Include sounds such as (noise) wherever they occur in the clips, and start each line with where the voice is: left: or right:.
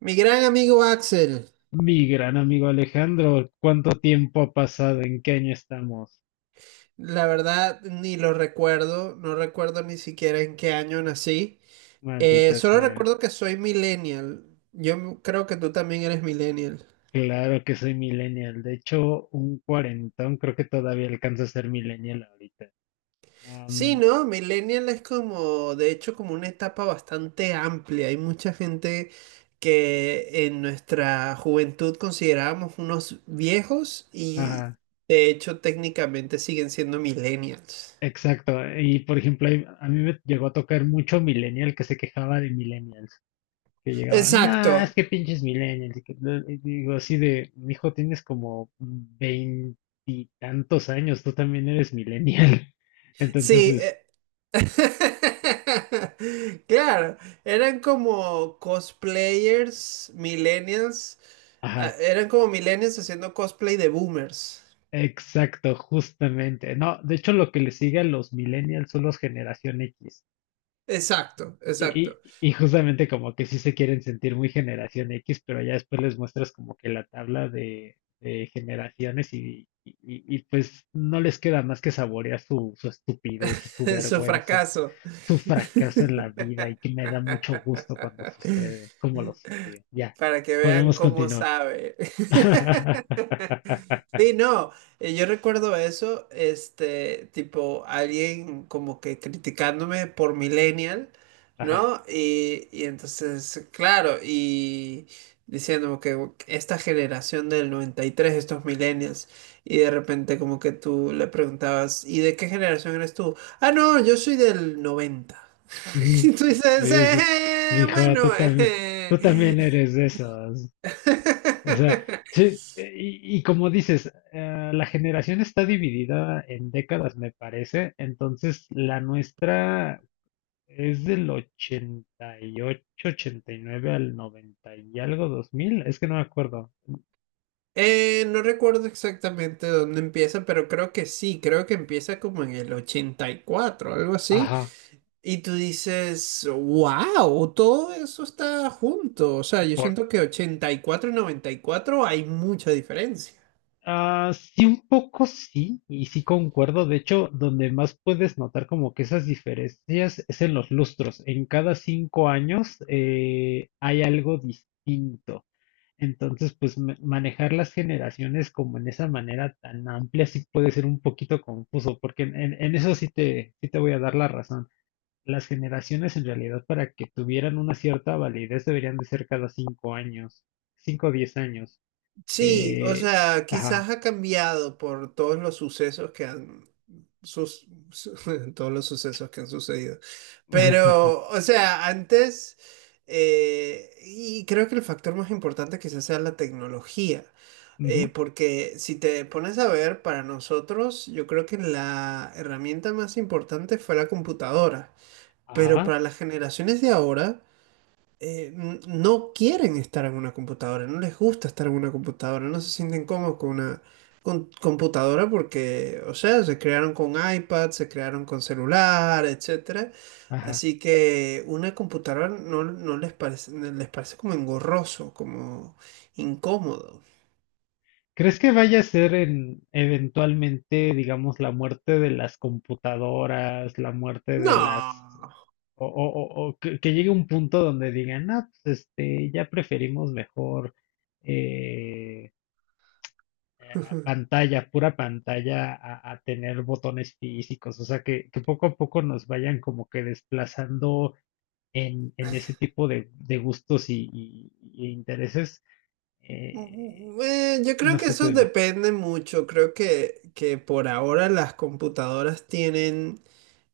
right: Mi gran amigo Axel,
left: Mi gran amigo Alejandro, ¿cuánto tiempo ha pasado? ¿En qué año estamos?
right: la verdad ni lo recuerdo, no recuerdo ni siquiera en qué año nací.
left: Maldita
right: Solo
left: sea.
right: recuerdo que soy millennial. Yo creo que tú también eres millennial.
left: Claro que soy millennial. De hecho, un cuarentón creo que todavía alcanza a ser millennial ahorita.
right: Sí, ¿no? Millennial es como, de hecho, como una etapa bastante amplia. Hay mucha gente que en nuestra juventud considerábamos unos viejos y
left: Ajá,
right: de hecho técnicamente siguen siendo millennials.
left: exacto. Y por ejemplo, a mí me llegó a tocar mucho millennial que se quejaba de millennials. Que llegaban, nah, es
right: Exacto.
left: que pinches millennials. Y que y digo así de, mijo, tienes como veintitantos años, tú también eres millennial. (laughs) Entonces,
right: Sí,
left: es,
right: (laughs) claro, eran como cosplayers, millennials, ah,
left: ajá.
right: eran como millennials haciendo cosplay de boomers.
left: Exacto, justamente. No, de hecho lo que le sigue a los millennials son los generación X.
right: Exacto,
left: Y,
right: exacto.
left: y- y justamente como que sí se quieren sentir muy generación X, pero ya después les muestras como que la tabla de generaciones y pues no les queda más que saborear su estupidez y su
right: (laughs) Su
left: vergüenza,
right: fracaso,
left: su fracaso en la vida y que me da mucho gusto cuando sucede, como los odio. Ya,
right: para que vean
left: podemos
right: cómo
left: continuar.
right: sabe. (laughs)
left: (laughs)
right: Sí, no, yo recuerdo eso, este, tipo, alguien como que criticándome por millennial, ¿no? Y entonces, claro, y diciéndome que esta generación del 93, estos millennials, y de repente como que tú le preguntabas, ¿y de qué generación eres tú? Ah, no, yo soy del 90. (laughs)
left: Ujú.
right: Y tú
left: Sí,
right: dices:
left: eso es, mijo,
right: Bueno,
left: tú también, tú
right: eh".
left: también eres de esos. O sea,
right: (laughs)
left: sí, y como dices, la generación está dividida en décadas, me parece. Entonces, la nuestra es del ochenta ochenta y ocho ochenta y nueve al 90 y algo, 2000 es que no me acuerdo.
right: No recuerdo exactamente dónde empieza, pero creo que sí, creo que empieza como en el 84, algo así.
left: Ajá.
right: Y tú dices, wow, todo eso está junto. O sea, yo siento que 84 y 94 hay mucha diferencia.
left: Ah, sí, un poco sí, y sí concuerdo. De hecho, donde más puedes notar como que esas diferencias es en los lustros. En cada 5 años hay algo distinto. Entonces, pues manejar las generaciones como en esa manera tan amplia sí puede ser un poquito confuso, porque en eso sí te voy a dar la razón. Las generaciones en realidad para que tuvieran una cierta validez deberían de ser cada 5 años, 5 o 10 años.
right: Sí, o
left: Eh,
right: sea,
left: ajá.
right: quizás ha cambiado por todos los sucesos que han (laughs) todos los sucesos que han sucedido.
left: (laughs)
right: Pero, o sea, antes, y creo que el factor más importante quizás sea la tecnología.
left: Ujú,
right: Porque si te pones a ver, para nosotros, yo creo que la herramienta más importante fue la computadora. Pero
left: ajá,
right: para las generaciones de ahora, no quieren estar en una computadora, no les gusta estar en una computadora, no se sienten cómodos con una computadora porque, o sea, se crearon con iPad, se crearon con celular, etcétera.
left: ajá.
right: Así que una computadora no, no les parece, les parece como engorroso, como incómodo.
left: ¿Crees que vaya a ser en eventualmente, digamos, la muerte de las computadoras, la muerte de las
right: No.
left: o que llegue un punto donde digan, ah, pues este, ya preferimos mejor eh,
right: (laughs)
left: pantalla, pura pantalla, a tener botones físicos? O sea, que poco a poco nos vayan como que desplazando en ese tipo de gustos y intereses. eh,
right: Ujú. Yo creo
left: no
right: que
left: sé, tú
right: eso
left: dime.
right: depende mucho. Creo que por ahora las computadoras tienen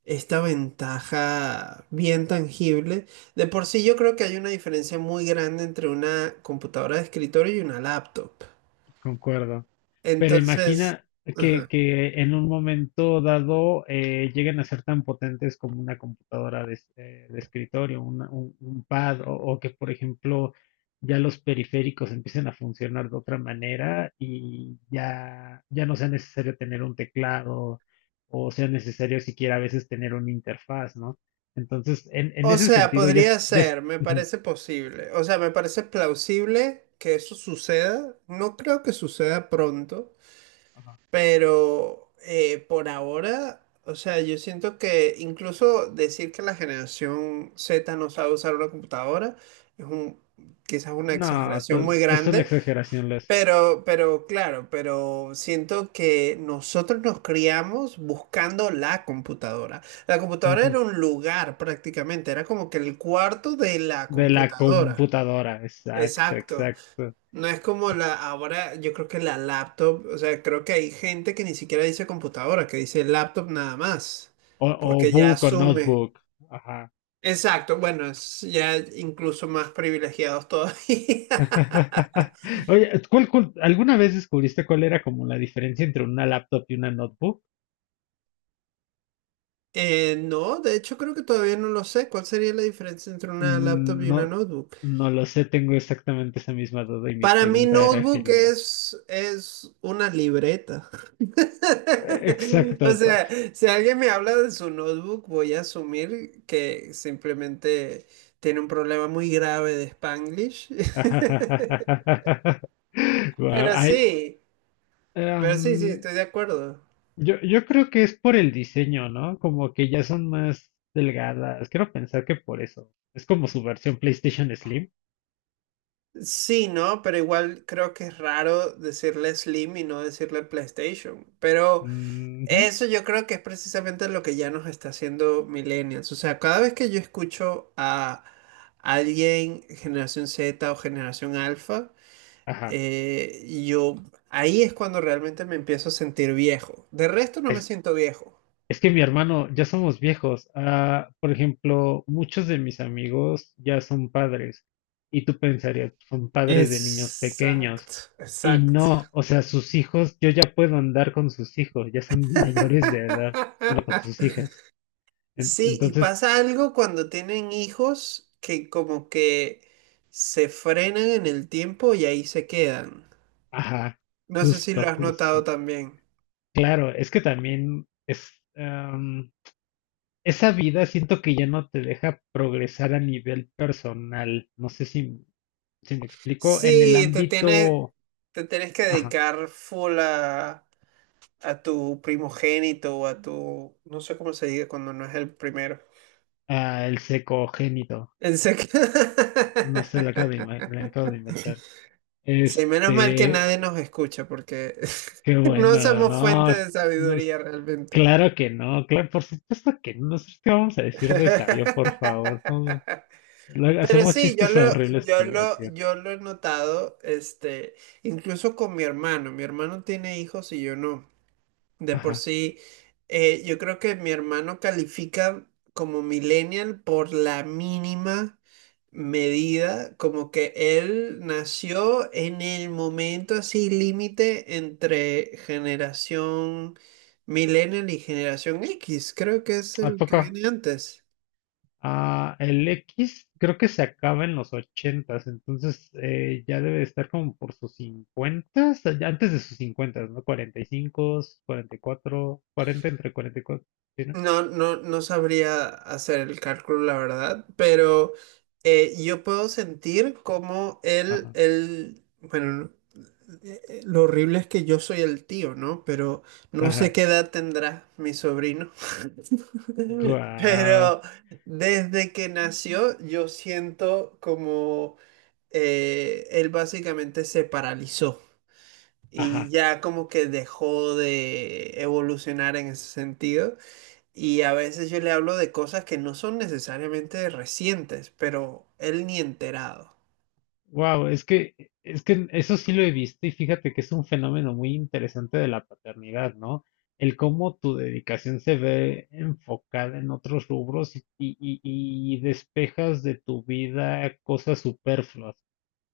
right: esta ventaja bien tangible. De por sí yo creo que hay una diferencia muy grande entre una computadora de escritorio y una laptop.
left: Concuerdo. Pero
right: Entonces,
left: imagina que,
right: ajá.
left: que en un momento dado lleguen a ser tan potentes como una computadora de escritorio, un pad, o que, por ejemplo, ya los periféricos empiecen a funcionar de otra manera y ya no sea necesario tener un teclado o sea necesario siquiera a veces tener una interfaz, ¿no? Entonces, en
right: O
left: ese
right: sea,
left: sentido,
right: podría ser, me
left: ujú,
right: parece posible. O sea, me parece plausible que eso suceda. No creo que suceda pronto.
left: ajá.
right: Pero por ahora, o sea, yo siento que incluso decir que la generación Z no sabe usar una computadora es un, quizás una
left: No,
right: exageración muy
left: es una
right: grande,
left: exageración, Les.
right: pero, claro, pero siento que nosotros nos criamos buscando la computadora. La computadora era un lugar prácticamente, era como que el cuarto de la
left: De la
right: computadora.
left: computadora, exacto,
right: Exacto.
left: exacto.
right: No es como ahora yo creo que la laptop, o sea, creo que hay gente que ni siquiera dice computadora, que dice laptop nada más,
left: O
right: porque ya
left: book o
right: asume.
left: notebook. Ajá.
right: Exacto, bueno, es ya incluso más privilegiados todavía. (laughs)
left: (laughs) Oye, alguna vez descubriste cuál era como la diferencia entre una laptop y una notebook?
right: No, de hecho creo que todavía no lo sé. ¿Cuál sería la diferencia entre una laptop y una
left: No,
right: notebook?
left: no lo sé, tengo exactamente esa misma duda y mi
right: Para mí,
left: pregunta era
right: notebook
left: genuina.
right: es una libreta. (laughs) O
left: Exacto.
right: sea, si alguien me habla de su notebook, voy a asumir que simplemente tiene un problema muy grave de Spanglish. (laughs)
left: (laughs) Guau,
right: Pero
left: ay,
right: sí, sí,
left: em,
right: estoy de acuerdo.
left: yo creo que es por el diseño, ¿no? Como que ya son más delgadas. Quiero pensar que por eso. Es como su versión PlayStation Slim.
right: Sí, ¿no? Pero igual creo que es raro decirle Slim y no decirle PlayStation. Pero
left: Ujú,
right: eso yo creo que es precisamente lo que ya nos está haciendo Millennials. O sea, cada vez que yo escucho a alguien generación Z o generación Alfa,
left: ajá.
right: Yo ahí es cuando realmente me empiezo a sentir viejo. De resto no me
left: Es,
right: siento viejo.
left: es que mi hermano, ya somos viejos. Ah, por ejemplo, muchos de mis amigos ya son padres. Y tú pensarías, son padres de niños pequeños.
right: Exacto,
left: Y
right: exacto.
left: no, o sea, sus hijos, yo ya puedo andar con sus hijos, ya son (laughs) mayores de edad. Bueno, con sus
right: (laughs)
left: hijas.
right: Sí, y
left: Entonces,
right: pasa algo cuando tienen hijos que como que se frenan en el tiempo y ahí se quedan.
left: ajá,
right: No sé si
left: justo,
right: lo has notado
left: justo.
right: también.
left: Claro, es que también es, esa vida siento que ya no te deja progresar a nivel personal. No sé si me explico. En el
right: Sí, te tienes,
left: ámbito,
right: te tienes que
left: ajá,
right: dedicar full a tu primogénito o a tu, no sé cómo se diga cuando no es el primero.
left: ah, el secogénito.
right: En sec- (laughs)
left: No sé, lo acabo de inventar.
right: Sí, menos mal que
left: Este,
right: nadie nos escucha porque
left: qué
right: (laughs) no
left: bueno,
right: somos
left: no,
right: fuente de
left: no es-
right: sabiduría realmente.
left: claro que no, claro, por supuesto que no. Nosotros qué vamos a
right: (laughs)
left: decir de sabio, por favor. No, luego
right: Pero
left: hacemos
right: sí, yo
left: chistes
right: lo,
left: horribles
right: yo
left: por
right: lo,
left: diversión.
right: yo lo he notado, este, incluso con mi hermano. Mi hermano tiene hijos y yo no. De por
left: Ajá.
right: sí, yo creo que mi hermano califica como millennial por la mínima medida, como que él nació en el momento así límite entre generación millennial y generación X, creo que es
left: ¿A
right: el
left: poco?
right: que viene antes.
left: Ah, el X creo que se acaba en los ochentas, entonces ya debe de estar como por sus cincuentas, antes de sus cincuentas, ¿no? 45, 44, 40 entre 44, ¿sí, no?
right: No, no, no sabría hacer el cálculo, la verdad, pero yo puedo sentir como él,
left: Ajá,
right: bueno. Lo horrible es que yo soy el tío, ¿no? Pero no sé
left: ajá,
right: qué edad tendrá mi sobrino. (laughs)
left: guau,
right: Pero desde que nació, yo siento como él básicamente se paralizó y
left: ajá.
right: ya como que dejó de evolucionar en ese sentido. Y a veces yo le hablo de cosas que no son necesariamente recientes, pero él ni enterado.
left: Wow, es que eso sí lo he visto y fíjate que es un fenómeno muy interesante de la paternidad, ¿no? El cómo tu dedicación se ve enfocada en otros rubros y despejas de tu vida cosas superfluas,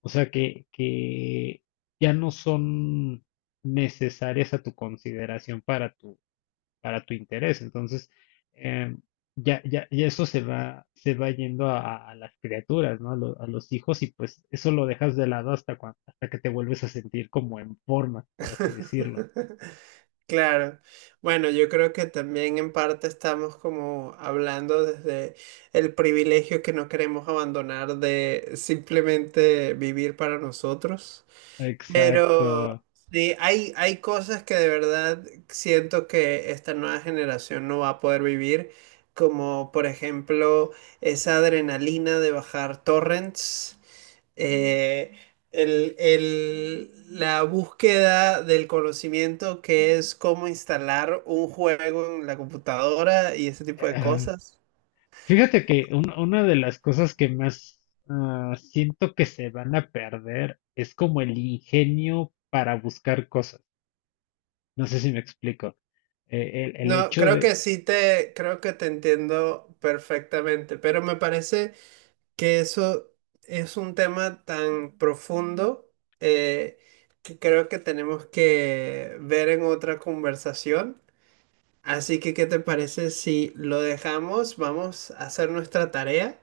left: o sea, que ya no son necesarias a tu consideración para tu interés. Entonces, eh, ya eso se va yendo a las criaturas, ¿no? A los hijos y pues eso lo dejas de lado hasta hasta que te vuelves a sentir como en forma, por así decirlo.
right: (laughs) Claro. Bueno, yo creo que también en parte estamos como hablando desde el privilegio que no queremos abandonar de simplemente vivir para nosotros. Pero
left: Exacto.
right: sí, hay cosas que de verdad siento que esta nueva generación no va a poder vivir, como por ejemplo esa adrenalina de bajar torrents, eh, la búsqueda del conocimiento que es cómo instalar un juego en la computadora y ese tipo de
left: Ah,
right: cosas.
left: fíjate que una de las cosas que más siento que se van a perder es como el ingenio para buscar cosas. No sé si me explico. El
right: No,
left: hecho
right: creo
left: de,
right: que creo que te entiendo perfectamente, pero me parece que eso es un tema tan profundo, eh, que creo que tenemos que ver en otra conversación. Así que, ¿qué te parece si lo dejamos? Vamos a hacer nuestra tarea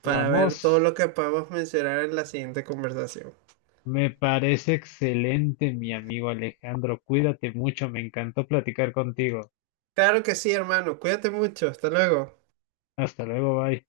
right: para ver todo
left: vamos.
right: lo que podemos mencionar en la siguiente conversación.
left: Me parece excelente, mi amigo Alejandro. Cuídate mucho, me encantó platicar contigo.
right: Claro que sí, hermano. Cuídate mucho. Hasta luego.
left: Hasta luego, bye.